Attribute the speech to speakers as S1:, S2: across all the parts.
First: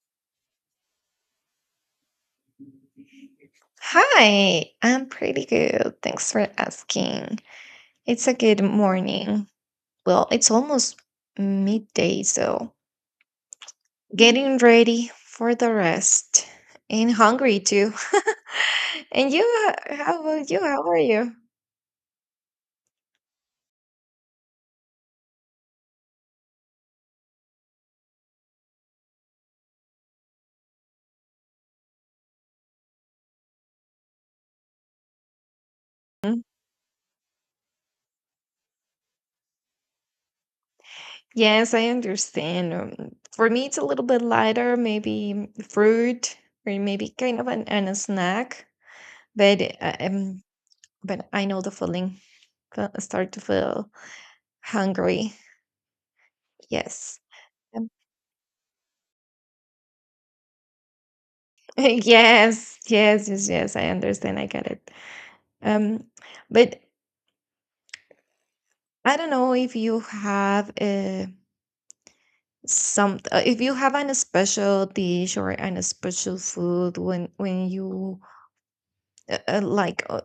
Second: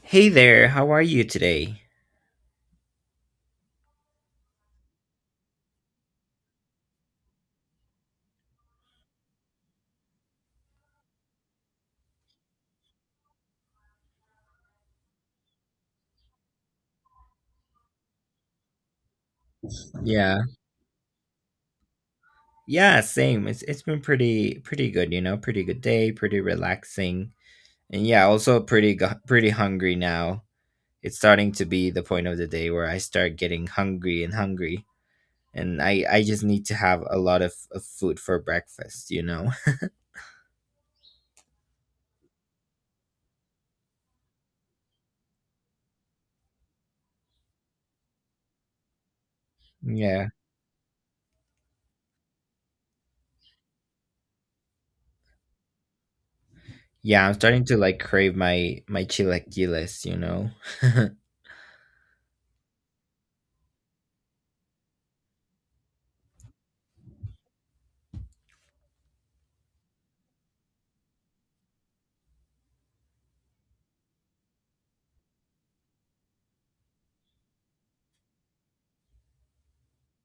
S1: Hey there, how are you today?
S2: Hi, I'm pretty good. Thanks for asking. It's a good morning. Well, it's almost midday, so getting ready for the rest and hungry too. And you, how
S1: Yeah.
S2: about you? How are you?
S1: Yeah, same. It's been pretty good, you know, pretty good day, pretty relaxing. And yeah, also pretty hungry now. It's starting to be the point of the day where I start getting hungry and hungry. And I
S2: Mm.
S1: just need to have a lot of food for breakfast,
S2: Yes, I understand. For me, it's a little bit lighter, maybe fruit or maybe kind of and a snack. But uh,
S1: Yeah.
S2: um, but I know the feeling. Start to feel hungry. Yes.
S1: Yeah, I'm starting to
S2: Um,
S1: like crave my chilaquiles,
S2: yes, yes, yes, yes, I understand. I get it. Um, but I don't know if you have some, if you have an special dish or an special food when you uh, uh, like uh,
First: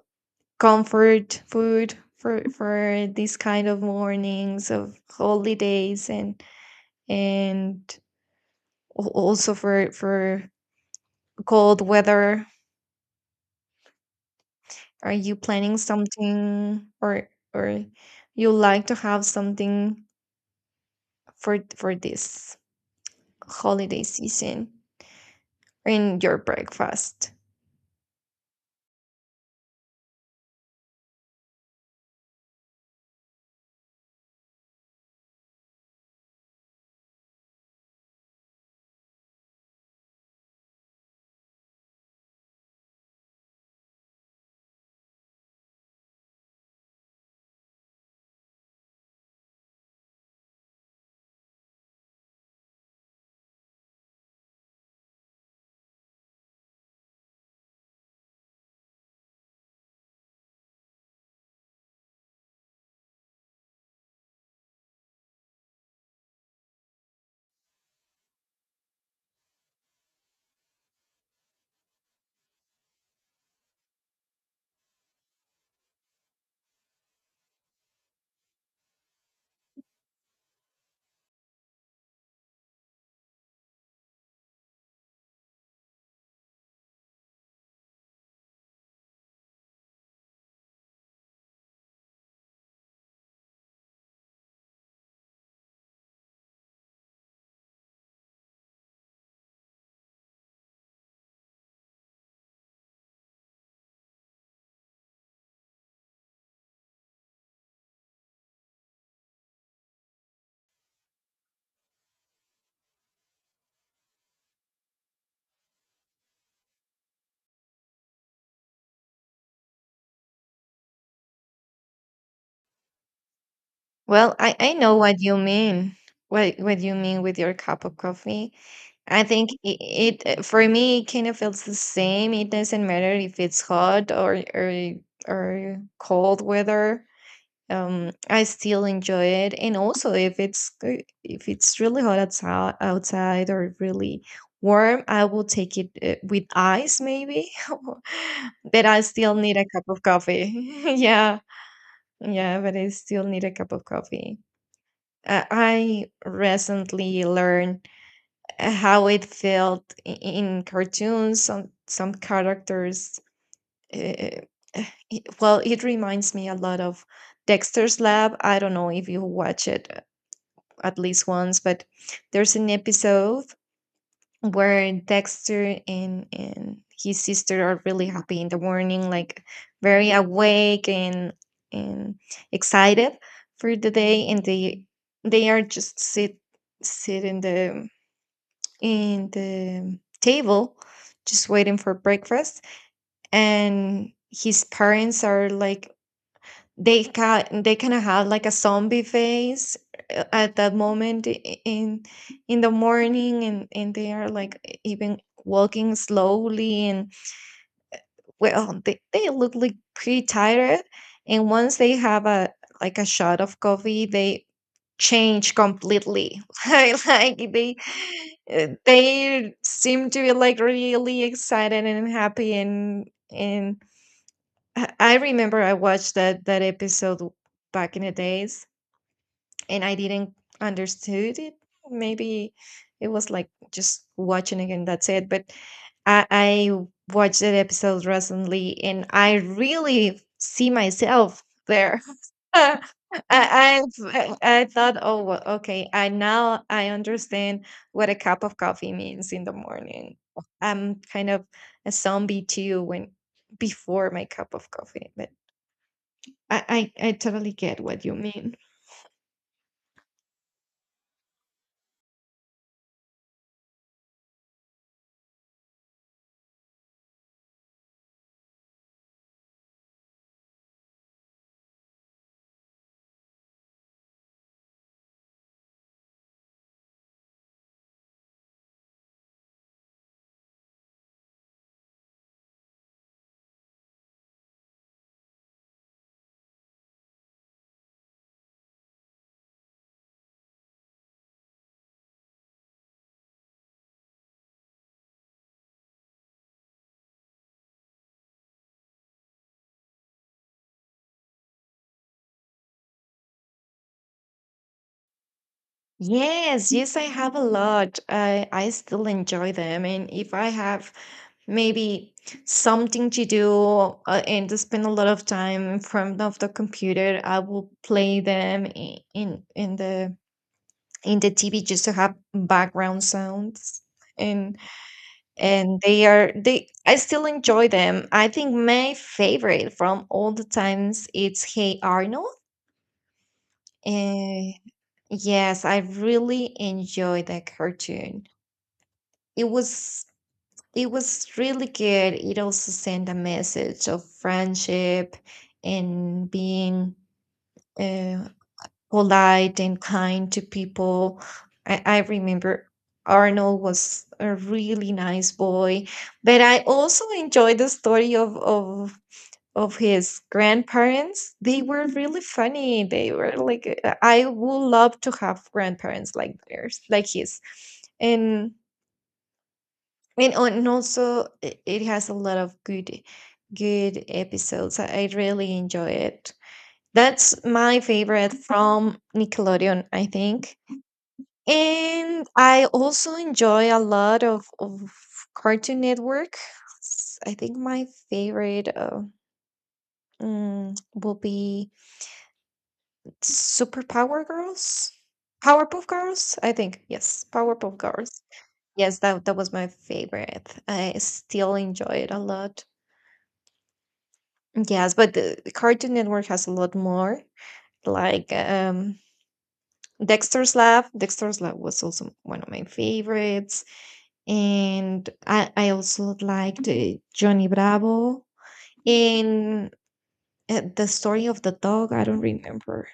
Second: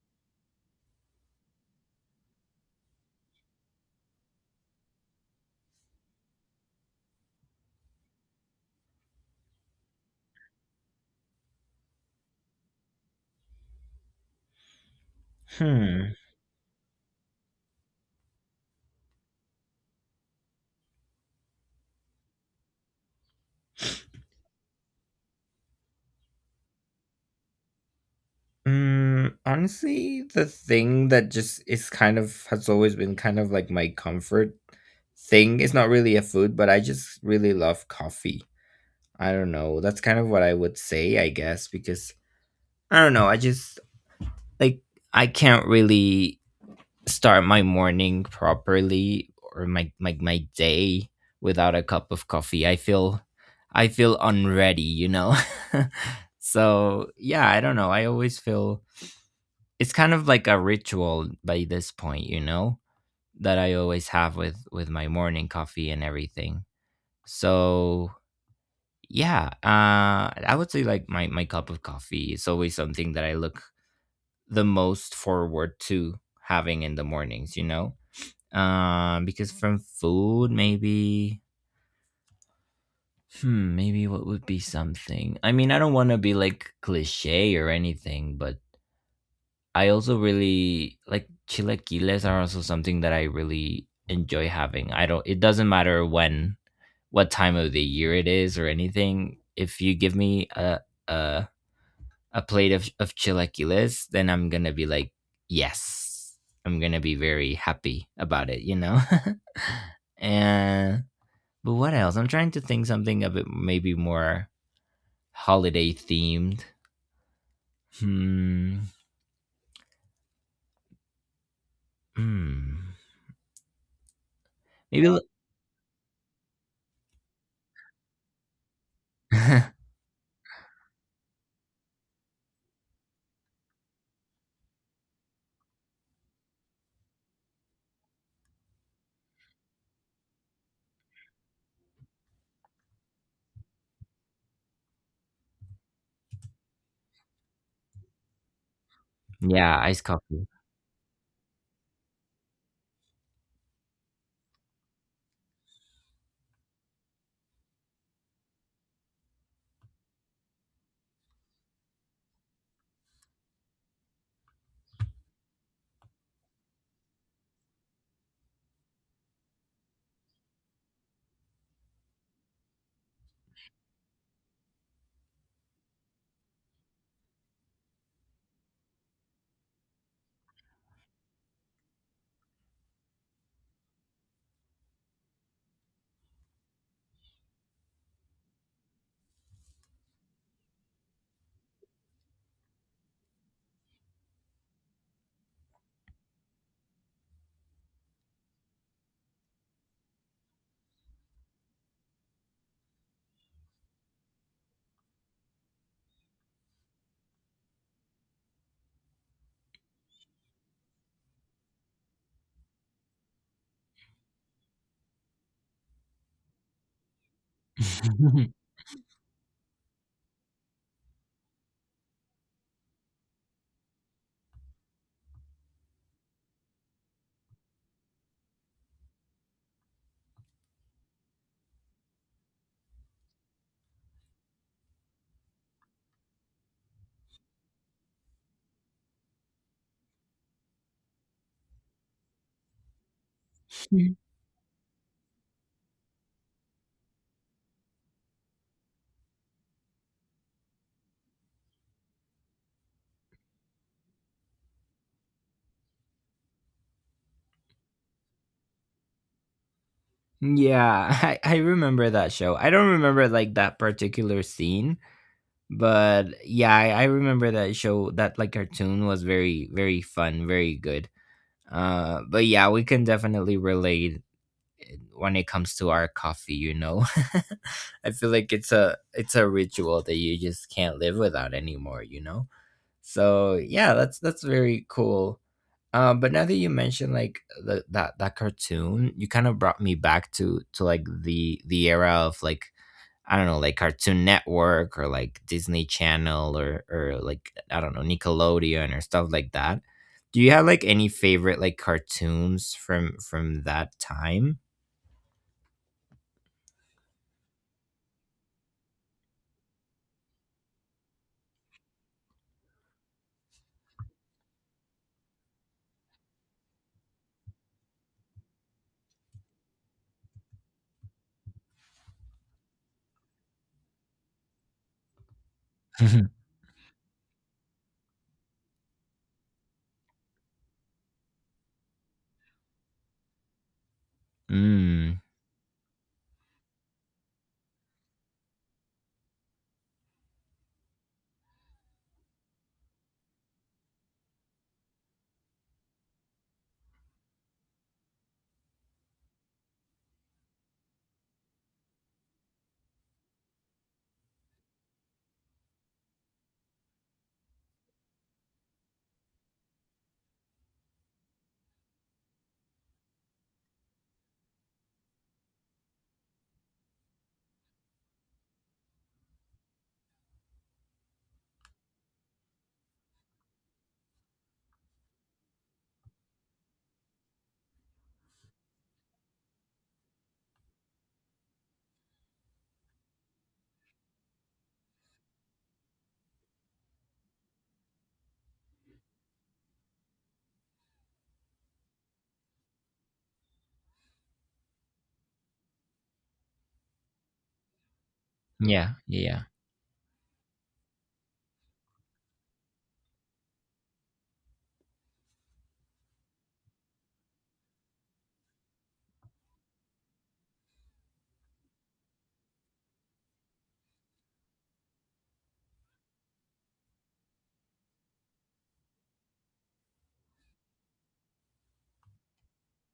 S2: comfort food for these kind of mornings of holidays and and also for cold weather. Are you planning
S1: Hmm.
S2: something, or you like to have something for this holiday season in your breakfast?
S1: Mm, honestly, the thing that just is kind of has always been kind of like my comfort thing. It's not really a food, but I just really love coffee. I don't know. That's kind of what I would say, I guess, because I don't know. I just like I can't really start my morning properly or my day without a cup of coffee. I feel unready, So yeah, I don't know. I always feel it's kind of like a ritual by this point, that I always have with my morning coffee and everything. So yeah, I would say like my cup of coffee is always something that I look the most forward to having in the mornings, because from food maybe. Hmm, maybe what would be something? I mean, I don't want to be like cliche or anything, but I also really like chilaquiles are also something that I really enjoy having. I don't it doesn't matter when what time of the year it is or anything. If you give me a, a plate of chilaquiles, then I'm gonna be like, yes. I'm gonna be very happy about it, you know? And but what else? I'm trying to think something a bit maybe more holiday themed. Hmm. Hmm.
S2: Well, I know
S1: Maybe l-
S2: what you mean. What you mean with your cup of coffee? I think it for me it kind of feels the same. It doesn't matter if it's hot or or cold weather. Um, I still enjoy it, and also if it's if it's really hot outside or really warm, I will take it with ice maybe. But I still need a
S1: Yeah,
S2: cup of
S1: iced coffee.
S2: coffee. Yeah. Yeah, but I still need a cup of coffee. Uh, I recently learned how it felt in cartoons some characters. uh, well, it reminds me a lot of Dexter's Lab. I don't know if you watch it at least once, but there's an episode where Dexter and his sister are really happy in the morning, like very awake and and excited for the day, and they are just sit in the table, just waiting for breakfast, and his parents are like... they kinda have like a zombie face at that moment, in the morning, and they are like even walking slowly and, well, they look like pretty tired, and once they have a like a shot of coffee they change completely. like, like they they seem to be like really excited and happy, and and I remember I watched that episode back in the days and I didn't understood it. Maybe it was like just watching again, that's it. But I watched that episode recently and I really see myself there. I, I thought, oh, well, okay, I now I understand what a cup of coffee means in the morning. I'm kind of a zombie too when before my cup of coffee, but I totally get what you mean.
S1: Yeah, I remember that show. I don't remember like that particular scene, but yeah, I remember that show. That like cartoon was very fun, very good. But yeah, we can definitely relate when it comes to our coffee. You know, I feel like it's a ritual that you just can't live without anymore. You know, so yeah, that's very cool. But now that you mentioned like that that cartoon, you kind of brought me back to like the era of like I don't know, like Cartoon Network or like Disney Channel or like I don't know Nickelodeon or stuff like that. Do you have like any favorite like cartoons from that time?
S2: Yes, yes, I have a lot. I still enjoy them, and if I have maybe something to do and to spend a lot of time in front of the computer, I will play them in the TV, just to have background sounds, and they are... they I still enjoy them. I think my favorite from all the times, it's Hey Arnold. And
S1: Mm,
S2: yes, I really enjoyed that cartoon. it was it was really good. It also sent a message of friendship and being uh, polite and kind to people. I remember Arnold was a really nice boy, but I also enjoyed the story of his grandparents. They were really funny. They were like, I would love to have grandparents like theirs, like his. And and also it has a lot of good episodes. I really enjoy it. That's my favorite from Nickelodeon, I think. And I also enjoy a lot of Cartoon Network. I think my favorite will be Super Power Girls, Powerpuff Girls. I think yes, Powerpuff Girls.
S1: yeah,
S2: Yes,
S1: yeah.
S2: that
S1: Yeah.
S2: was my favorite. I still enjoy it a lot. Yes, but the Cartoon Network has a lot more, like, Dexter's Lab. Dexter's Lab was also one of my favorites, and I also liked Johnny Bravo, and the story of the dog. I don't remember.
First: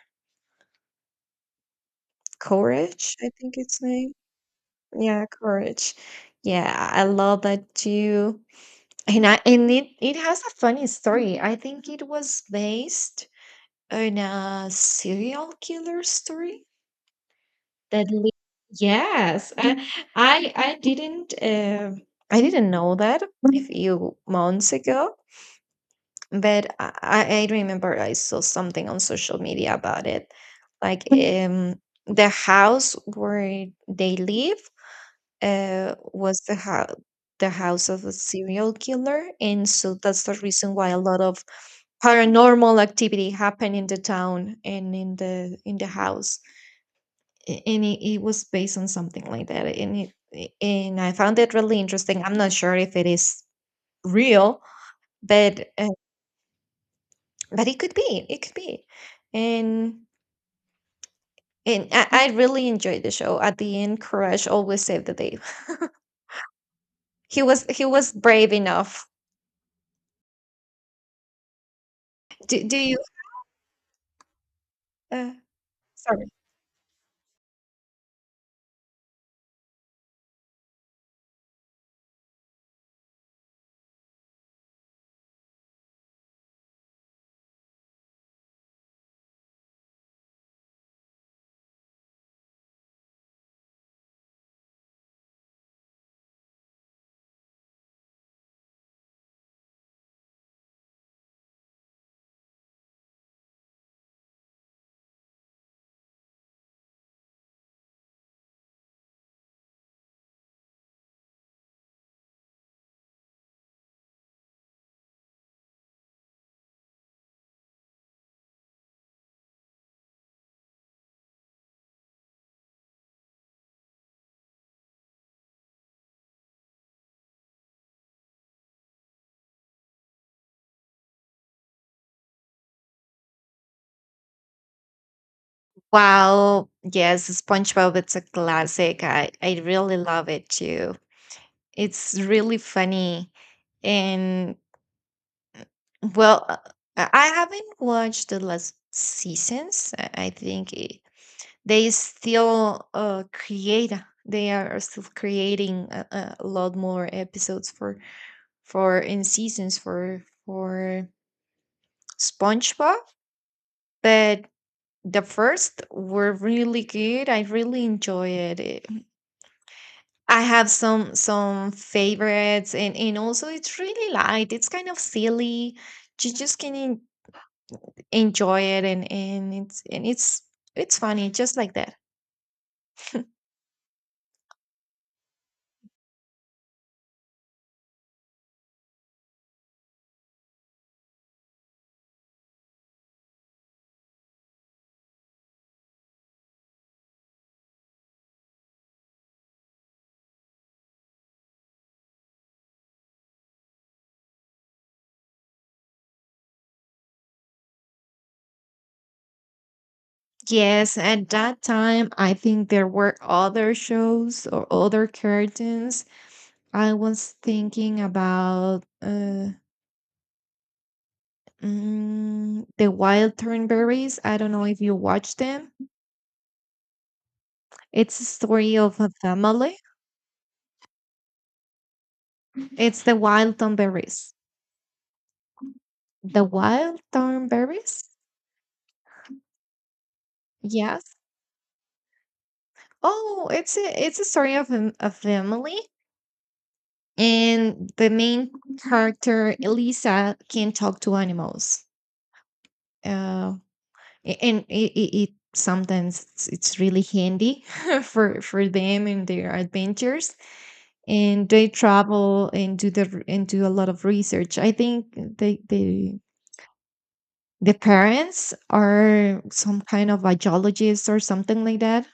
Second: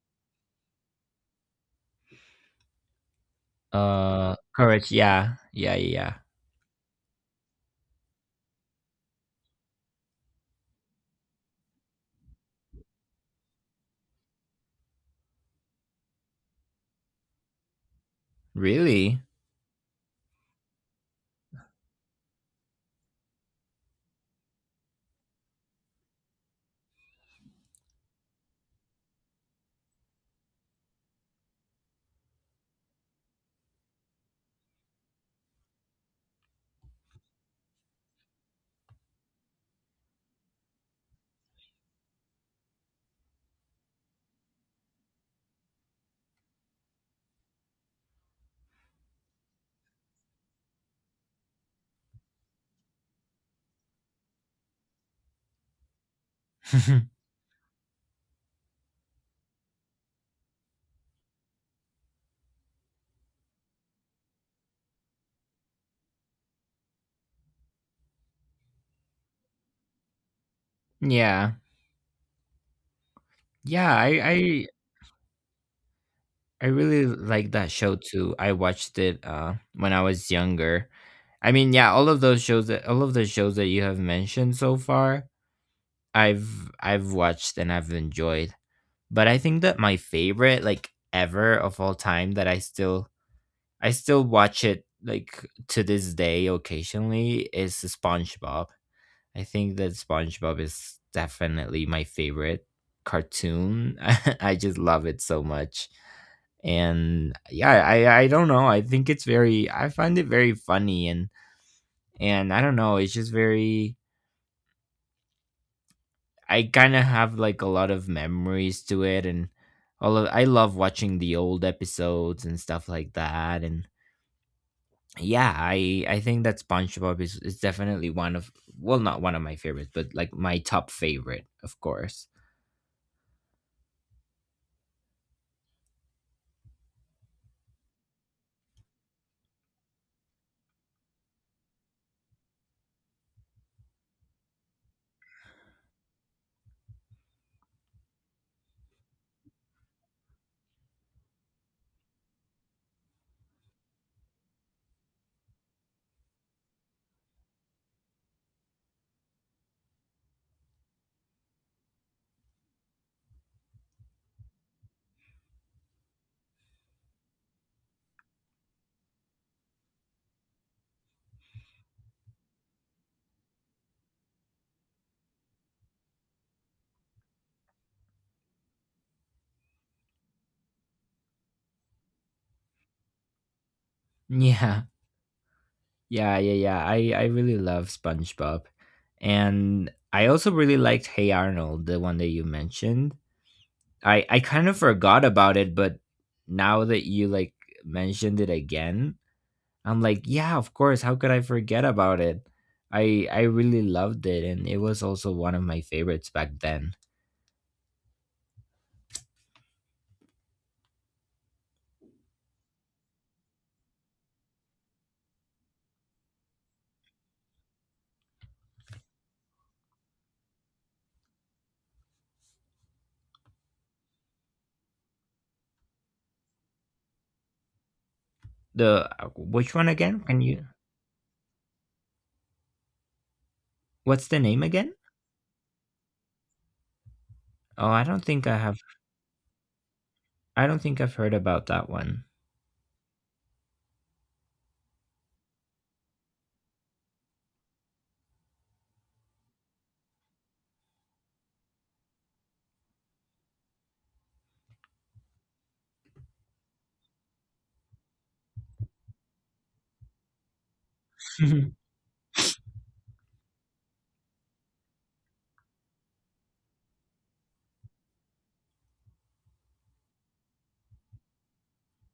S2: Courage, I think its name.
S1: Courage.
S2: Yeah,
S1: Yeah, yeah,
S2: Courage.
S1: yeah.
S2: Yeah, I love that too. And it has a funny story. I think it was based on a serial killer story. that. li-
S1: Really?
S2: Yes, I didn't. I didn't know that a few months ago. But I remember I saw something on social media about it. Like, the house where they live was the house... the house of a serial killer, and so that's the reason why a lot of paranormal activity happened in the town and in the house. And it was based on something like that, and I found it really interesting. I'm not sure if it is real, but but it could be, it could be. And I really enjoyed the show. At the end, Courage always saved the day. He was brave enough.
S1: Yeah.
S2: Do, do you
S1: Yeah, I I
S2: uh, Sorry.
S1: I really like that show too. I watched it when I was younger. I mean, yeah, all of the shows that you have mentioned so far, I've watched and I've enjoyed. But I think that my favorite like ever of all time that I still watch it like to this day occasionally is SpongeBob. I think that SpongeBob is definitely my favorite cartoon. I just love it so much. And yeah, I don't know, I think it's very I find it very funny and I don't know, it's just very I kind of have like a lot of memories to it and all of I love watching the old episodes and stuff like that, and yeah, I think that spongebob is definitely one of well, not one of my favorites but like my top favorite of course.
S2: Wow, yes, SpongeBob, it's a classic. I really love it too. It's really funny. And, well, I haven't watched the last seasons. I think they still create they are still creating a lot more episodes for in seasons for SpongeBob, but the first were really good. I really enjoy it. I have some favorites, and also it's really light, it's kind of silly. You just can enjoy it, and it's funny just like that.
S1: yeah yeah yeah, I really love spongebob. And I also really liked Hey Arnold, the one that you mentioned. I kind of forgot about it, but now that you like mentioned it again, I'm like, yeah, of course. How could I forget about it? I really loved it, and it was also one of my favorites back then.
S2: Yes, at that time, I think there were other shows or other curtains. I was thinking about the Wild Thornberries. I don't know if you watch them. It's a story of
S1: The
S2: a
S1: which
S2: family.
S1: one again? Can you?
S2: It's the Wild
S1: What's
S2: Thornberries.
S1: the name again?
S2: The Wild
S1: Oh, I
S2: Thornberries?
S1: don't think I have. I don't think I've
S2: Yes.
S1: heard about that one.
S2: Oh, it's a story of a family, and the main character Elisa can talk to animals. Uh, and it sometimes, it's really handy for them and their adventures. And they travel and do a lot of research. I think they they the parents are some kind of a geologist or something like that,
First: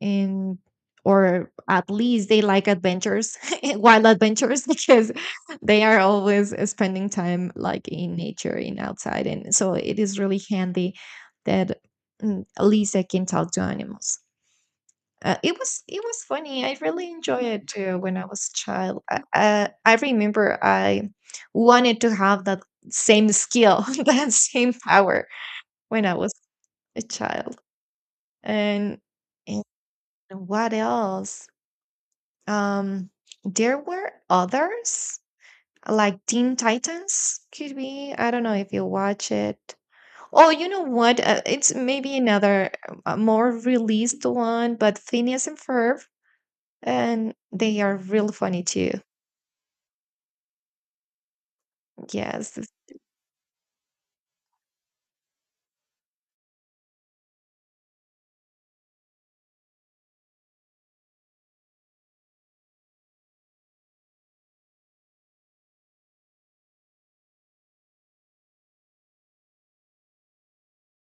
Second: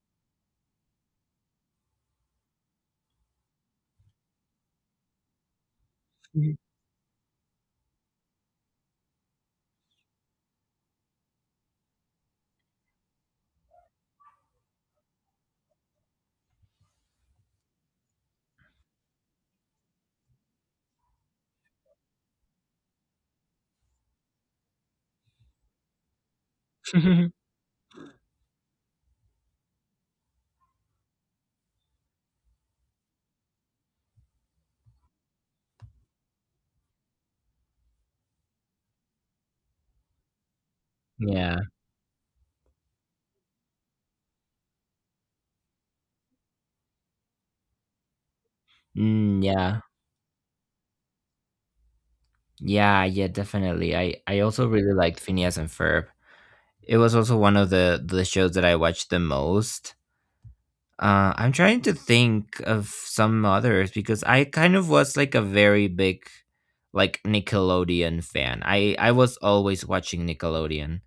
S2: and, or at least they like adventures. Wild adventures, because they are always, eh, spending time like in nature, in outside, and so it is really handy that, mm, at least I can talk to animals. Uh, it was funny. I really enjoyed it too when I was a child. I remember I wanted to have that same skill, that same power, when I was a child. And and what else? Um, there were others, like Teen Titans could be. I don't know if you watch it. Oh, you know what?
S1: Yeah.
S2: It's maybe another more released one, but Phineas and Ferb, and they are real funny too.
S1: Mm, yeah.
S2: Yes,
S1: Yeah, yeah, definitely. I also really liked Phineas and Ferb. It was also one of the shows that I watched the most. I'm trying to think of some others because I kind of was like a very big like Nickelodeon fan. I was always watching Nickelodeon,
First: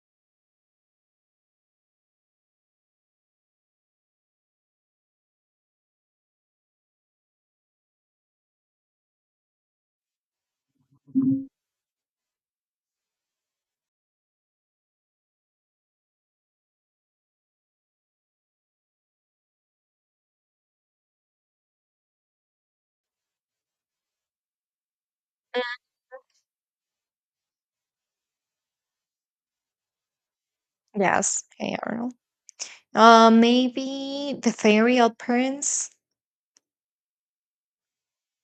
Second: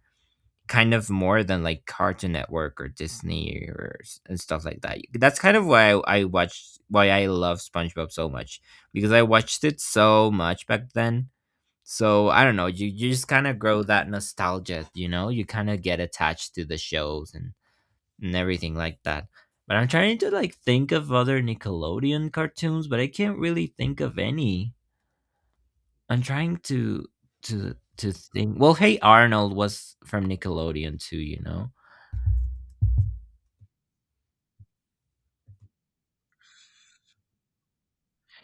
S1: kind of more than like Cartoon Network or Disney and stuff like that. That's kind of why I watched why I love SpongeBob so much because I watched it so much back then. So I don't know, you just kind of grow that nostalgia, you know? You kind of get attached to the shows and everything like that. But I'm trying to like think of other Nickelodeon cartoons, but I can't really think of any. I'm trying to to think. Well, Hey Arnold was from Nickelodeon too, you
S2: yes,
S1: know.
S2: Hey Arnold. Maybe the Fairy Odd Parents.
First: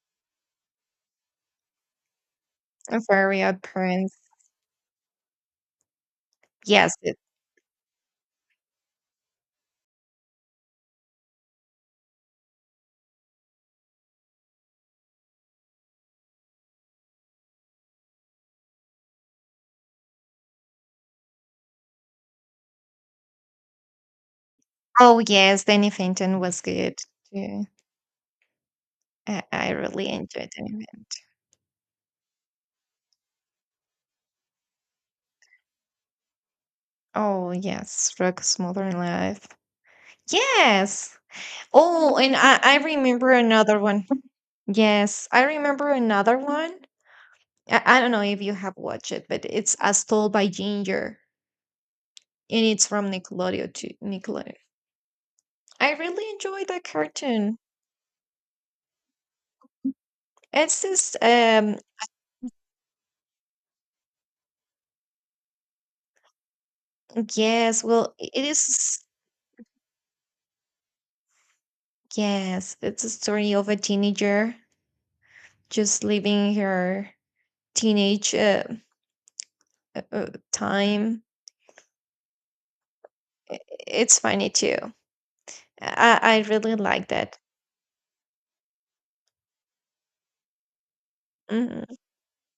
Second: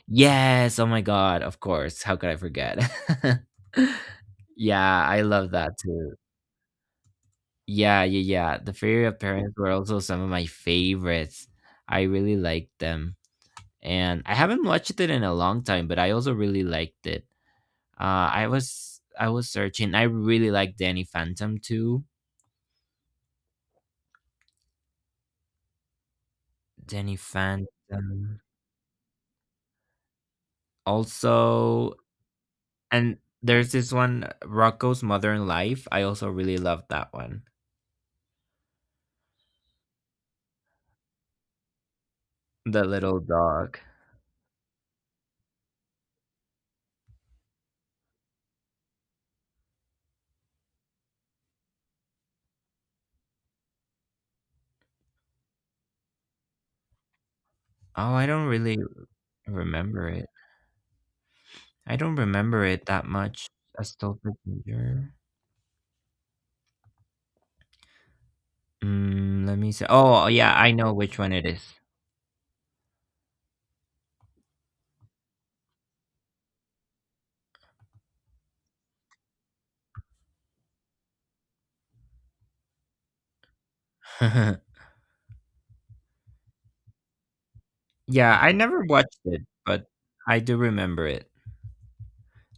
S1: Yes, oh my god, of course. How could I forget?
S2: The Fairy Odd Parents.
S1: Yeah, I love that too.
S2: Yes. It...
S1: Yeah, yeah, yeah. The Fairy of Parents were also some of my favorites. I really liked them. And I haven't watched it in a long time, but I also really liked it. I was searching. I really like Danny Phantom too.
S2: oh, yes. Danny Fenton was good
S1: Danny
S2: too.
S1: Phantom.
S2: I really enjoyed Danny Fenton.
S1: Also, and there's this one, Rocco's Modern Life. I also really love that one.
S2: Oh, yes, Rock's Modern Life. Yes. Oh, and I
S1: The little
S2: remember
S1: dog.
S2: another one. Yes, I remember another one. I don't know if you have watched it, but it's As Told by Ginger, and it's from Nickelodeon. I really enjoy that cartoon.
S1: Oh, I don't really remember it.
S2: It's this,
S1: I don't remember it that much. A Stolper Ginger.
S2: yes, well, it is,
S1: Mm, let me see. Oh, yeah, I know which one it is.
S2: yes, it's a story of a teenager just living her teenage uh, uh, time. I- It's funny too. I really like that.
S1: Yeah, I never watched it, but I do remember it.
S2: Mhm.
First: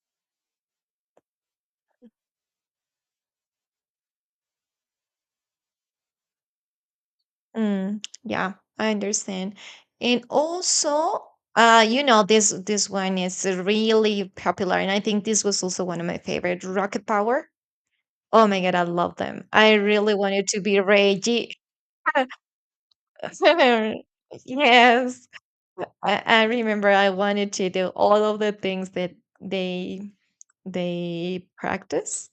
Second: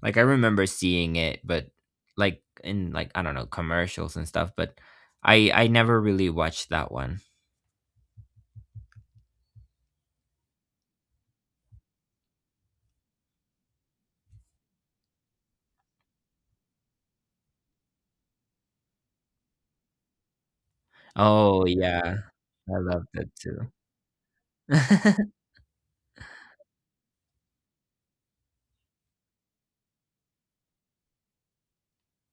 S1: Like I remember seeing it, but like in like I don't know commercials and stuff, but I never really watched that one.
S2: Mm, yeah, I understand. And also, you know, this one is really popular, and I think this was also one of my favorite. Rocket Power. Oh my god, I love them. I really wanted to be Reggie.
S1: Oh yeah, I loved it too.
S2: Yes, I remember I wanted to do all of the things that they they practice,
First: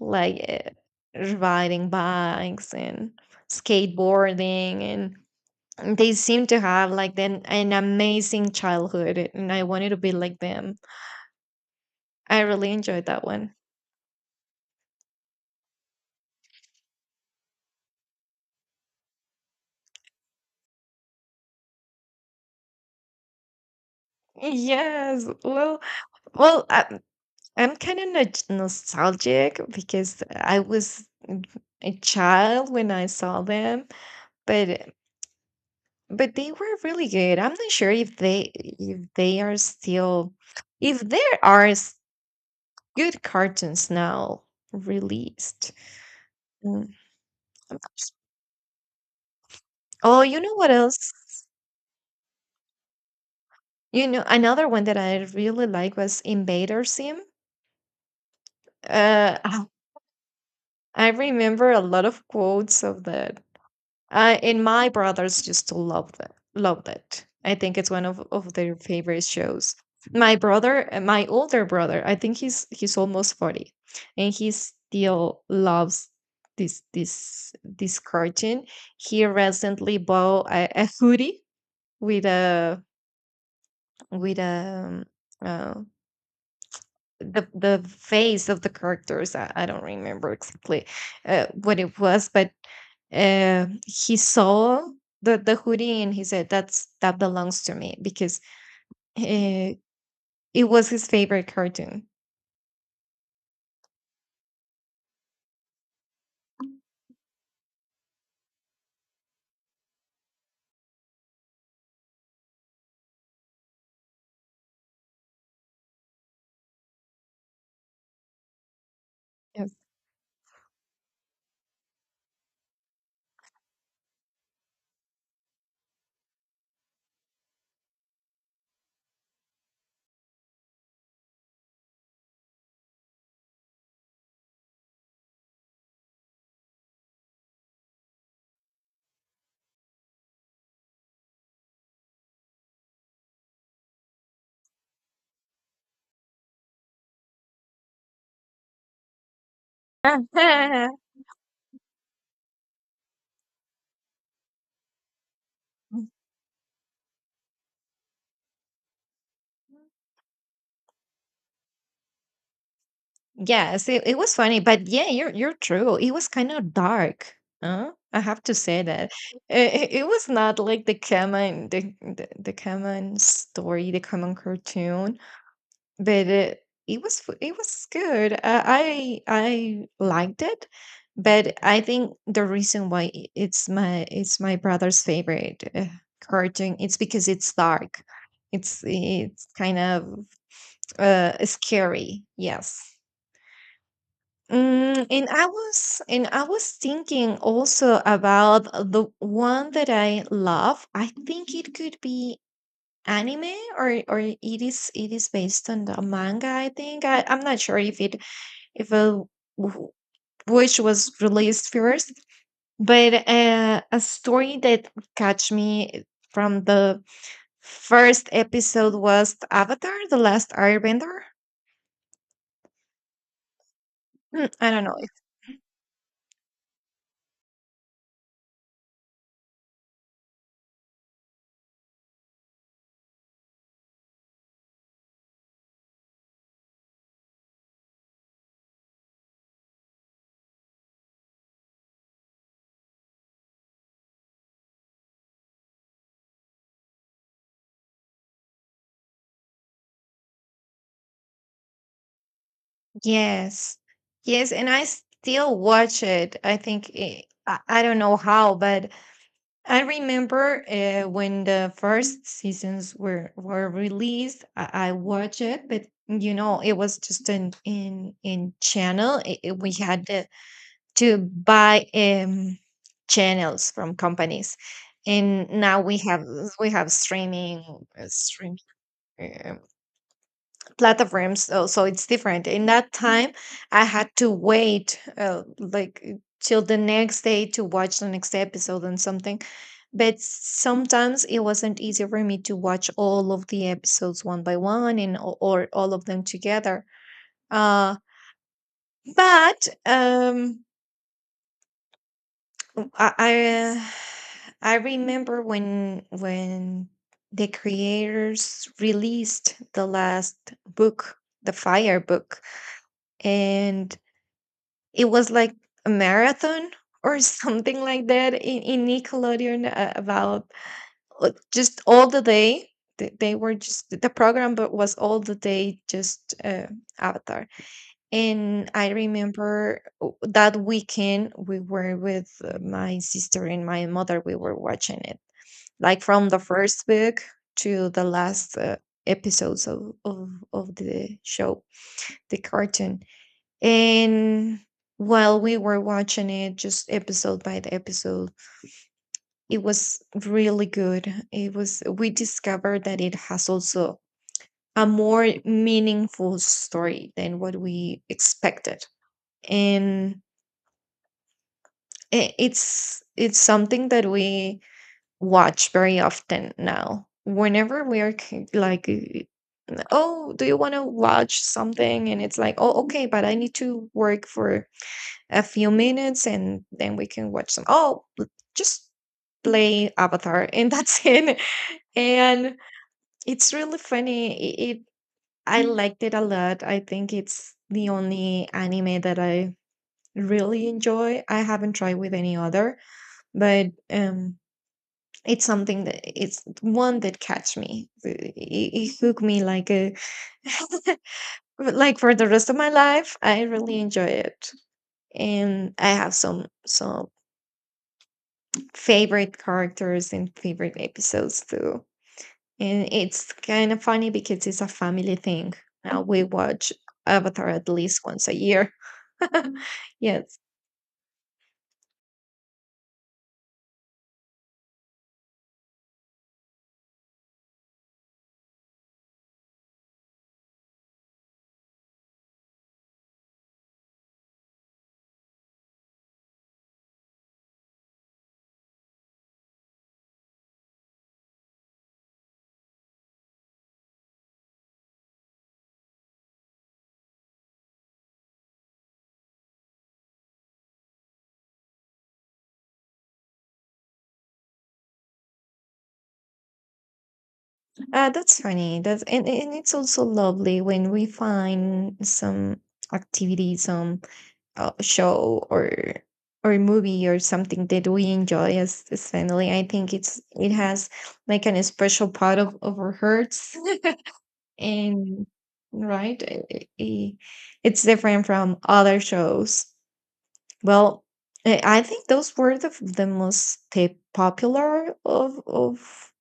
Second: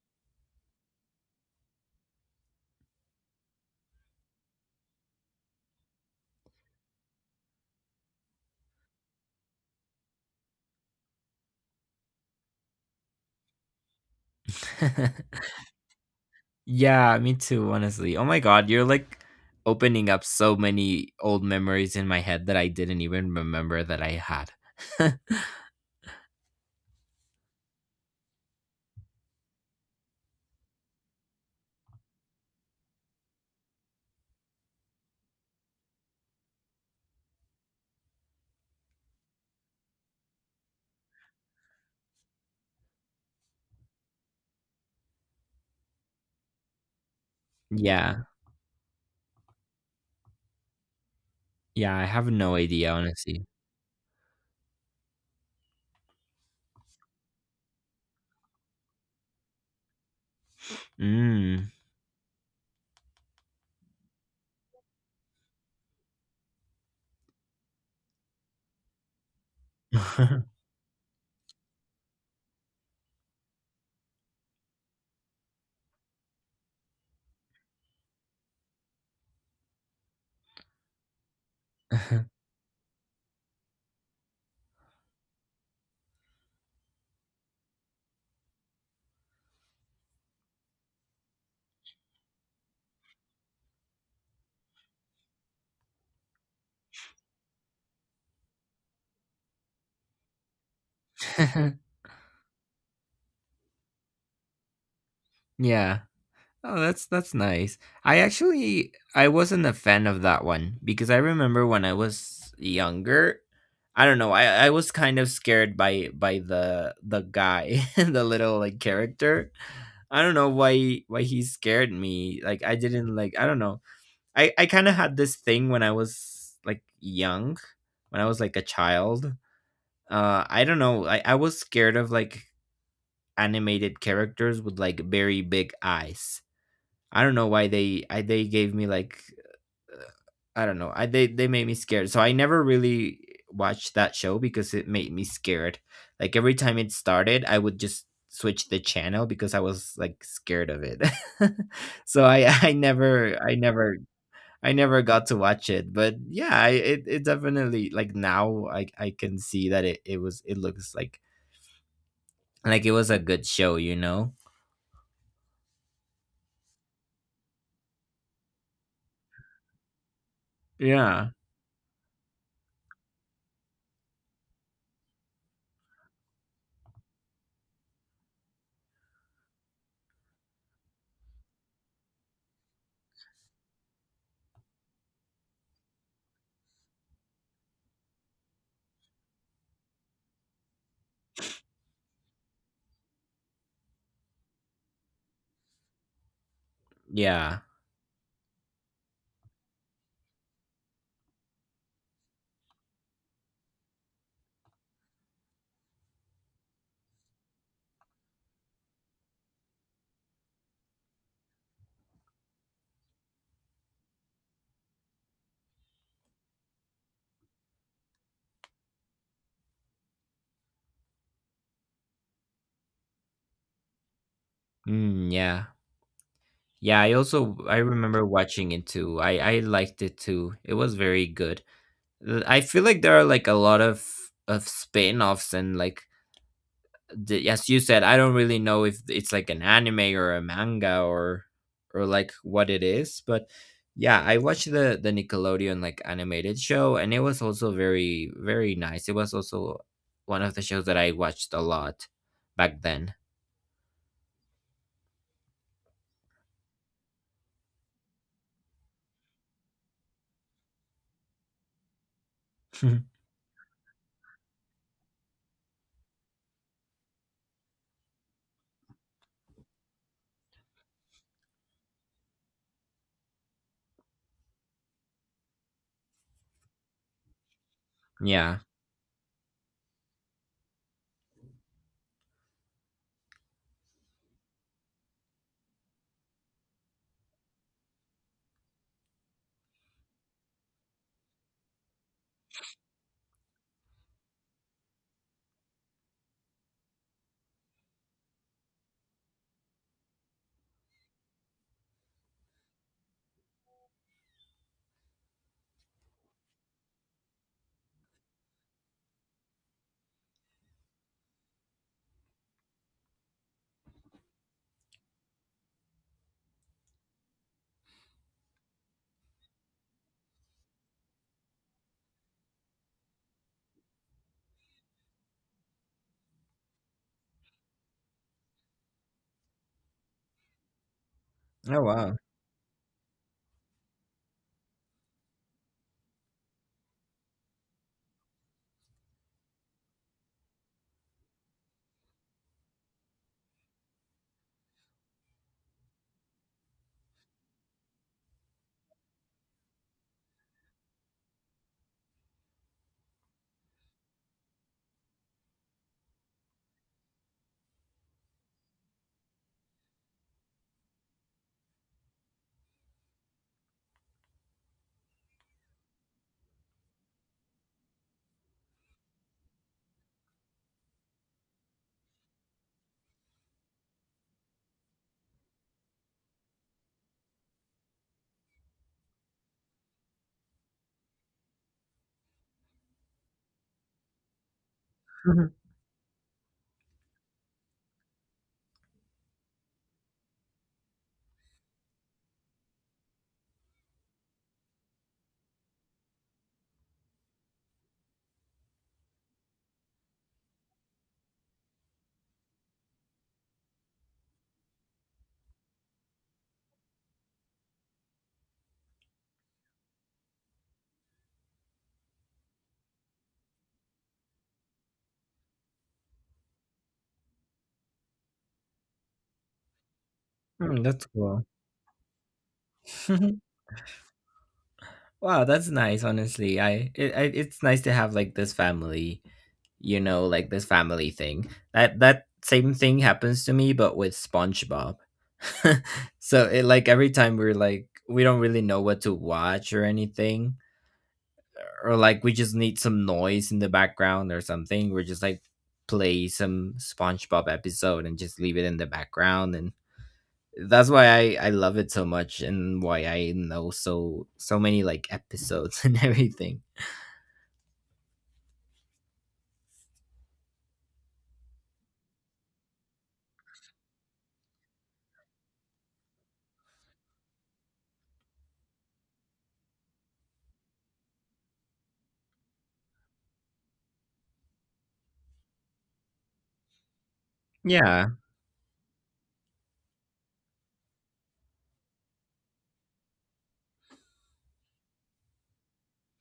S2: like, riding bikes and skateboarding, and they seem to have like an amazing childhood, and I wanted to be like them. I really enjoyed that one.
S1: Yeah, me too, honestly. Oh my God, you're like opening up so many old memories in my head that I didn't even remember that I had.
S2: Yes, well, well i'm, I'm kind of nostalgic because I was a child when I saw them, but they were really good. I'm not sure if they are still, if there are good cartoons now released. Mm, I'm not...
S1: Yeah,
S2: Oh, you know what else?
S1: yeah, I have no idea, honestly.
S2: You know, another one that I really like was Invader Sim. Uh, I I
S1: Mm.
S2: remember a lot of quotes of that. And my brothers just loved it. Loved it. I think it's one of their favorite shows. My brother, my older brother, I think he's almost 40, and he still loves this cartoon. He recently bought a hoodie with a with a um, uh, the face of the characters. I don't remember exactly what it was, but he saw the hoodie and he said, "That's that belongs to me," because uh, it was his favorite cartoon.
S1: Yeah. Oh, that's nice. I actually I wasn't a fan of that one because I remember when I was younger, I don't know, I was kind of scared by the guy, the little like character.
S2: Yes.
S1: I don't know why he scared me. Like I didn't like I don't know. I kind of had this thing when I was like young, when I was like a child. I don't know. I was scared of like animated characters with like very big eyes. I don't know why they they gave me like uh, I don't know. I they made me scared. So I never really watched that show because it made me scared. Like every time it started, I would just switch the channel because I was like scared of it. So I never got to watch it. But yeah, it it definitely like now I can see that it was it looks like it was a good show,
S2: Yes,
S1: you
S2: it
S1: know.
S2: was funny, but yeah, you're true. It was kind of dark. Huh? I have to say that it was not like the
S1: Yeah.
S2: common the common story, the common cartoon. But it was f it was good. I I liked it, but I think the reason why it's my brother's favorite cartoon it's because it's dark. It's kind of scary. Yes. And I was thinking
S1: Yeah.
S2: also about the one that I love. I think it could be anime or it is based on the manga, I think. I'm not sure if it if a w- which was released first, but a story that catch me from the first episode was Avatar: The Last Airbender. Hmm, I don't know if.
S1: Mm, yeah. Yeah, I remember watching it too. I liked it too. It was very good. I feel like there are like a lot of spin-offs and like as you said, I don't really know if it's like an anime or a manga or like what it is, but yeah, I watched the Nickelodeon like animated show and it was also very nice. It was also one of the shows that I watched a lot back then.
S2: Yes. Yes, and I still watch it. I don't know how, but I remember when the first seasons were released. I watched it, but you know, it was just an in channel. We had to buy channels from companies, and now we have streaming streaming
S1: Yeah.
S2: platforms so, so it's different in that time. I had to wait till the next day to watch the next episode and something, but sometimes it wasn't easy for me to watch all of the episodes one by one and or all of them together. uh but um i i, uh, I remember when the creators released the last book, the fire book, and it was like a marathon or something like that in Nickelodeon about just all the day. They were just the program, but was all the day just Avatar. And I remember that weekend we
S1: Oh
S2: were
S1: wow.
S2: with my sister and my mother. We were watching it, like from the first book to the last episodes of the show, the cartoon, and while we were watching it, just episode by the episode, it was really good. We discovered that it has also a more meaningful story than what we expected. And it's something that we watch very often now. Whenever we are like, oh, do you want to watch something? And it's like, oh, okay, but I need to work for a few minutes and then we can watch some oh l- just play Avatar and that's it. And it's really funny. It I liked it a lot. I think it's the only anime that I really enjoy. I haven't tried with any other, but it's something that it's one that catch me. It hooked me like a like for the rest of my life. I really enjoy it, and I have some favorite characters and favorite episodes too. And it's kind of funny because it's a family thing. We watch Avatar at least once a year. Yes.
S1: Hmm, that's cool. Wow, that's nice. Honestly, I it's nice to have like this family, you know, like this family thing. That same thing happens to me, but with SpongeBob. So it like every time we're like we don't really know what to watch or anything, or like we just need some noise in the background or something. We're just like play some SpongeBob episode and just leave it in the background, and that's why I love it so much and why I know so so many like episodes and everything.
S2: That's funny. That's And it's also lovely when we find some activity, some show or movie or something that we enjoy as family. I think it has like an special part of our hearts. And right, it's
S1: Yeah.
S2: different from other shows. Well, I think those were the popular of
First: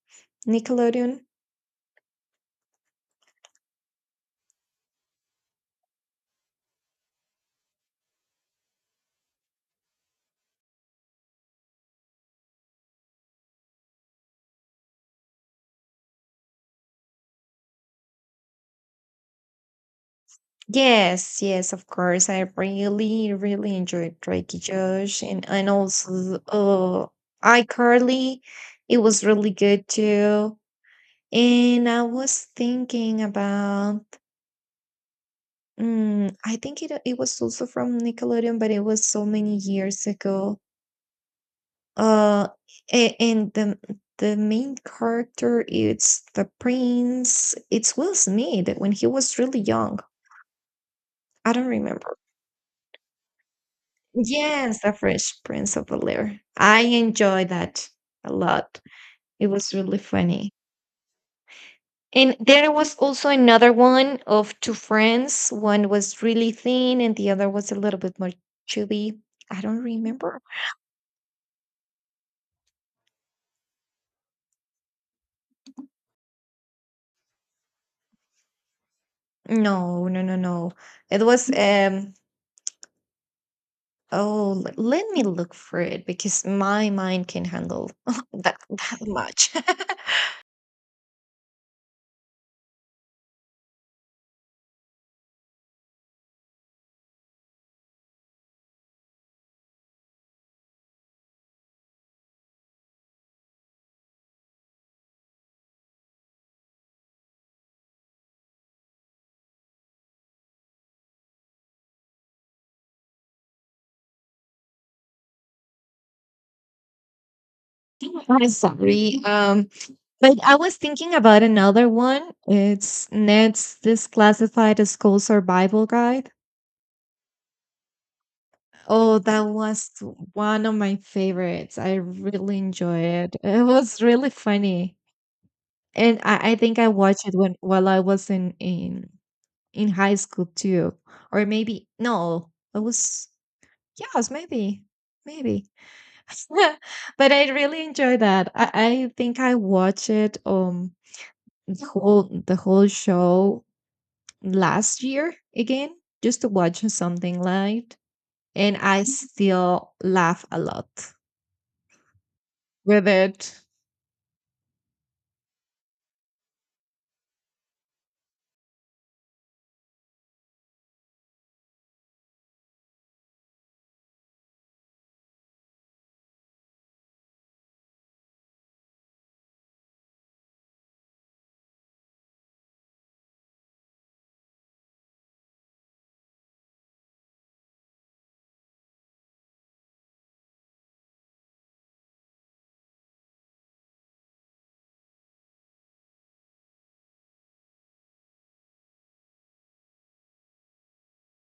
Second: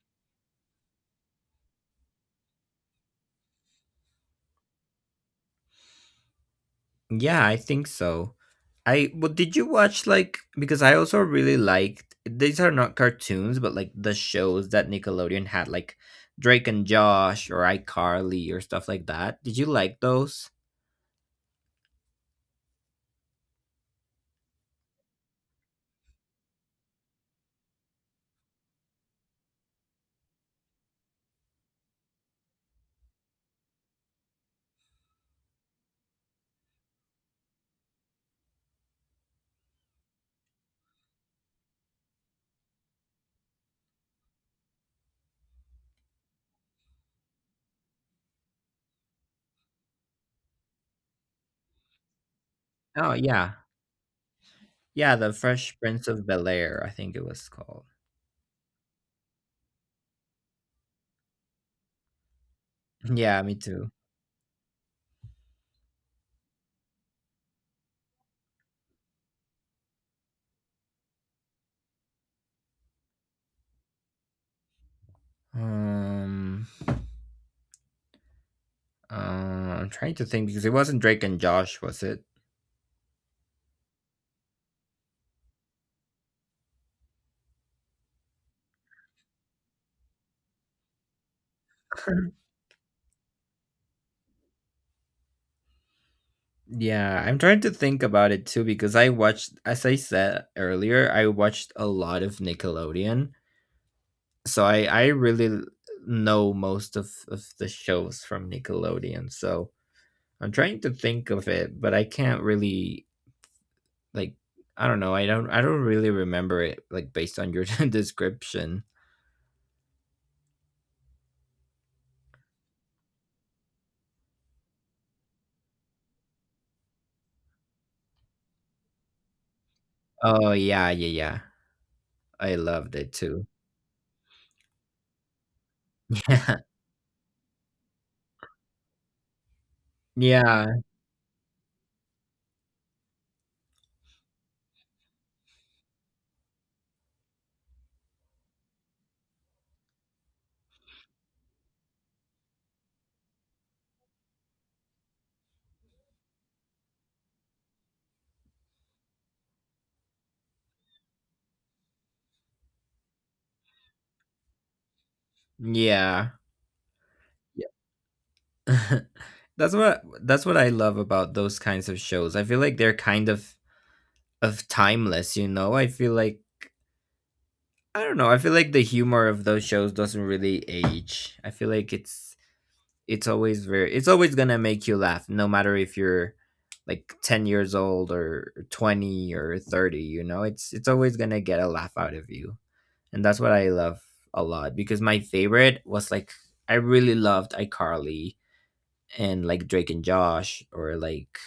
S2: Nickelodeon.
S1: Yeah, I think so. I well did you watch like because I also really liked these are not cartoons, but like the shows that Nickelodeon had like Drake and Josh or iCarly or stuff like that. Did you like those?
S2: Yes, yes, of course, I really really enjoyed Drake and Josh, and also iCarly. It was really good too. And I was thinking about. Mm, I think it it was also from Nickelodeon, but it was so many years ago. Uh, and the main character, it's the prince. It's Will Smith when he was really young. I don't remember.
S1: Oh yeah.
S2: Yes, the
S1: Yeah, the
S2: Fresh Prince
S1: Fresh
S2: of
S1: Prince of
S2: Bel-Air.
S1: Bel
S2: I
S1: Air, I think it was
S2: enjoyed
S1: called.
S2: that a lot. It was really funny. And there was also
S1: Yeah, me
S2: another
S1: too.
S2: one of two friends. One was really thin, and the other was a little bit more chubby. I don't remember.
S1: Um, I'm
S2: No,
S1: trying
S2: no,
S1: to
S2: no,
S1: think because it
S2: no.
S1: wasn't Drake
S2: It
S1: and
S2: was
S1: Josh, was it?
S2: oh let me look for it because my mind can handle that much.
S1: Yeah, I'm trying to think about it too because I watched, as I said earlier, I watched a lot of Nickelodeon. So I I really l- know most of the shows from Nickelodeon. So I'm trying to think of it, but I can't really like I don't know. I don't really remember it like based on your
S2: I'm
S1: description.
S2: sorry. But I was thinking about another one. It's Ned's this classified school survival guide. Oh, that was
S1: Oh
S2: one of
S1: yeah,
S2: my
S1: yeah, yeah.
S2: favorites. I
S1: I
S2: really
S1: loved
S2: enjoyed
S1: it
S2: it.
S1: too.
S2: It was really funny. And I think I watched it when while I was in high school
S1: Yeah.
S2: too, or maybe no, it was yes, maybe, maybe. But I really enjoy that. I think I watched it the whole show last year again, just to watch something light, and I still laugh a lot with it.
S1: Yeah. Yeah. That's what I love about those kinds of shows. I feel like they're kind of timeless, you know. I feel like I don't know. I feel like the humor of those shows doesn't really age. I feel like it's always very it's always gonna make you laugh, no matter if you're like 10 years old or 20 or 30. You know, it's always gonna get a laugh out of you, and that's what I love a lot. Because my favorite was like I really loved iCarly and like Drake and Josh, or like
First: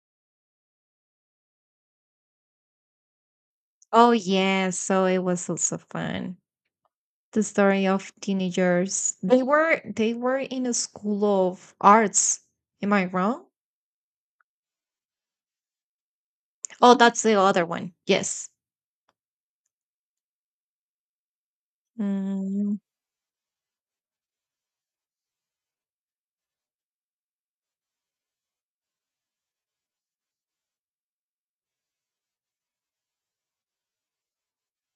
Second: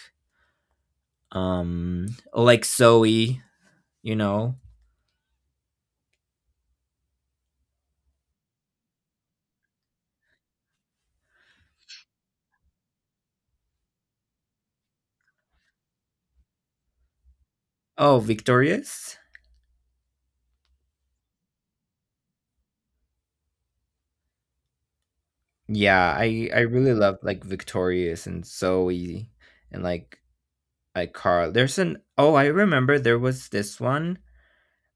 S1: um like zoe,
S2: Oh
S1: you know.
S2: yeah, so it was also fun. The story of teenagers. They were in a school of arts. Am I wrong? Oh, that's the other one.
S1: Oh,
S2: Yes.
S1: victorious,
S2: Mm,
S1: yeah, I really love like victorious and zoe and like carl. There's an, I remember there was this one.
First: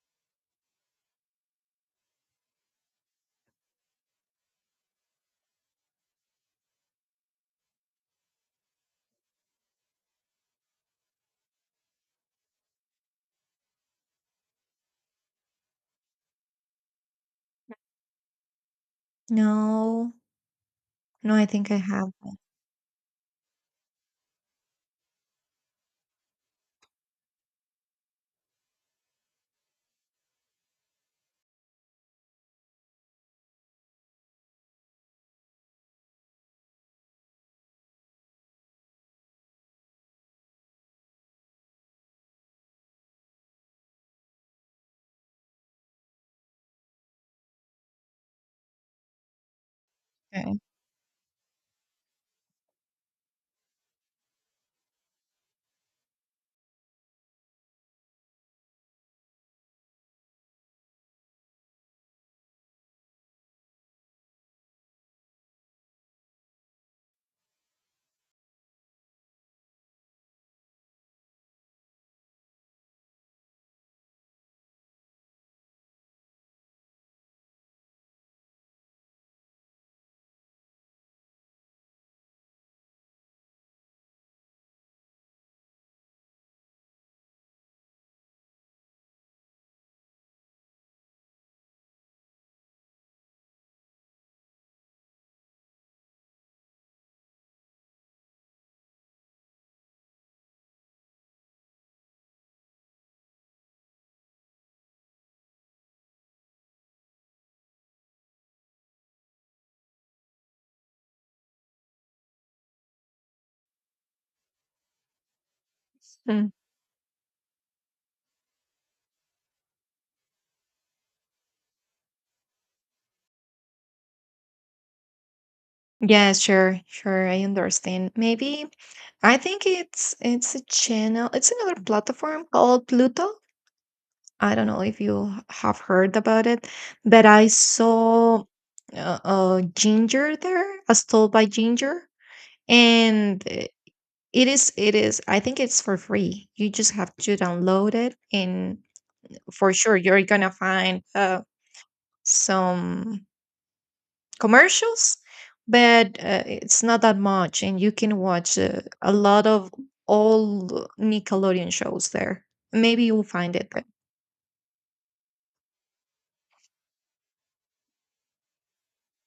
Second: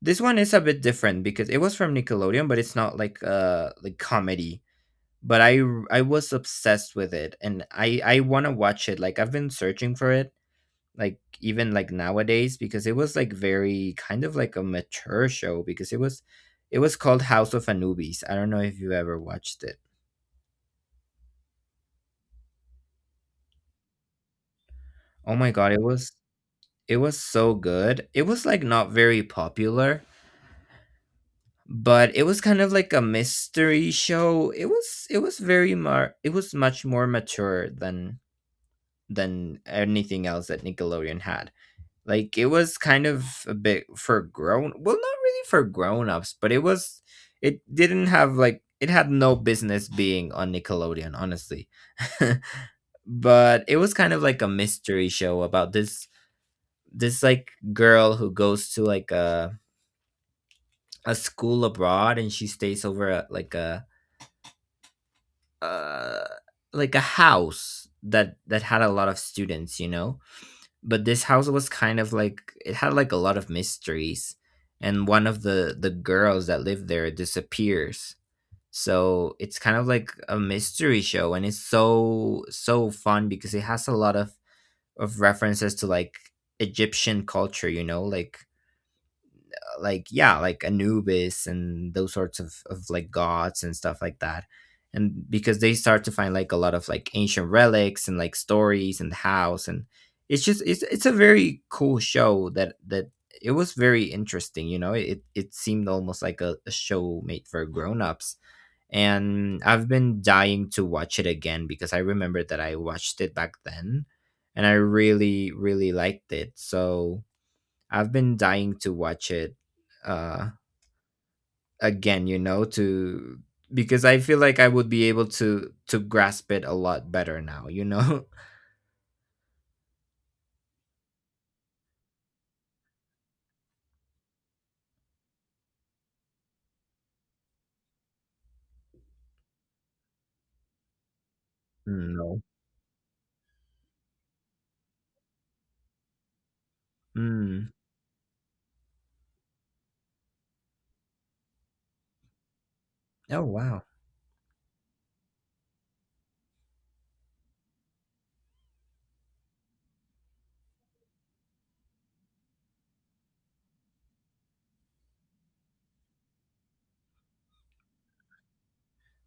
S1: This one is a bit different because it was from nickelodeon, but it's not like comedy. But I was obsessed with it, and I want to watch it. Like I've been searching for it, like even like nowadays, because it was like very kind of like a mature show. Because it was It was called House of Anubis. I don't know if you ever watched it.
S2: no, no, I think I have. That.
S1: Oh my god, it was so good. It was like not very popular, but it was kind of like a mystery show. It was very mar it was much more mature than anything else that Nickelodeon had. Like it was kind of a bit for grown well, not really for grown-ups, but it was it didn't have like it had no business being on
S2: Okay.
S1: Nickelodeon, honestly. But it was kind of like a mystery show about this like girl who goes to like a school abroad, and she stays over at like a uh a house that had a lot of students, you know? But this house was kind of like it had like a lot of mysteries, and one of the girls that live there disappears. So it's kind of like a mystery show, and it's so so fun because it has a lot of references to like egyptian culture, you know, like yeah like anubis and those sorts of like gods and stuff like that. And because they start to find like a lot of like ancient relics and like stories and the house, and it's just it's a very cool show that it was very interesting. You know, it seemed almost like a show made for grown-ups, and I've been dying to watch it again because I remember that I watched it back then, and I really really liked
S2: Mm.
S1: it. So I've been dying to watch it uh again, you know, to because I feel like I would be able to
S2: Yeah,
S1: grasp it a
S2: sure,
S1: lot
S2: sure. I
S1: better now, you
S2: understand.
S1: know.
S2: Maybe I think it's a channel. It's another platform called Pluto. I don't know if you have heard about it, but I saw Ginger there, as told by Ginger,
S1: No.
S2: and it is. I think it's for free. You just have to
S1: Mm.
S2: download it, and for sure you're gonna find some
S1: Oh, wow.
S2: commercials, but it's not that much, and you can watch a lot of old Nickelodeon shows there. Maybe you'll find it there.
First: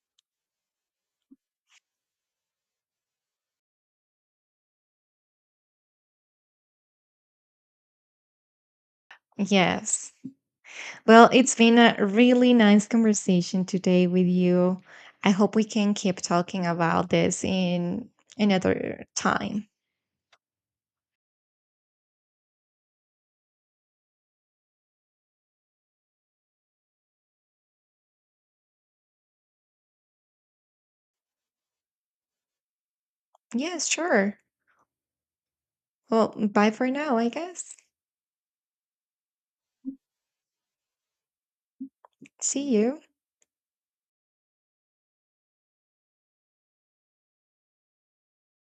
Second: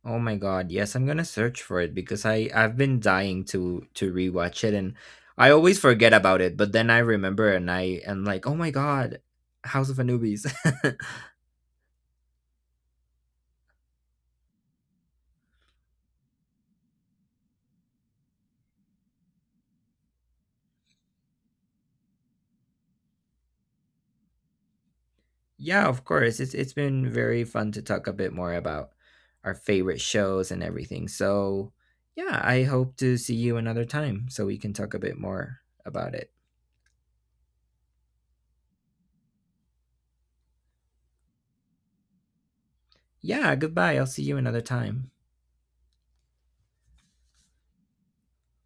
S1: Oh my god, yes, I'm gonna search for it because I've been dying to rewatch it, and I always forget about it, but then I remember and I am like, oh my god, House of
S2: Yes.
S1: Anubis.
S2: Well, it's been a really nice conversation today with you. I hope we can keep talking about this in another time.
S1: Yeah, of course. It's been very fun to talk a bit more about our favorite shows and everything. So yeah, I hope to see you another
S2: Yes,
S1: time
S2: sure.
S1: so we can talk a bit more about
S2: Well,
S1: it.
S2: bye for now, I guess. See you.
S1: Yeah, goodbye. I'll see you another time.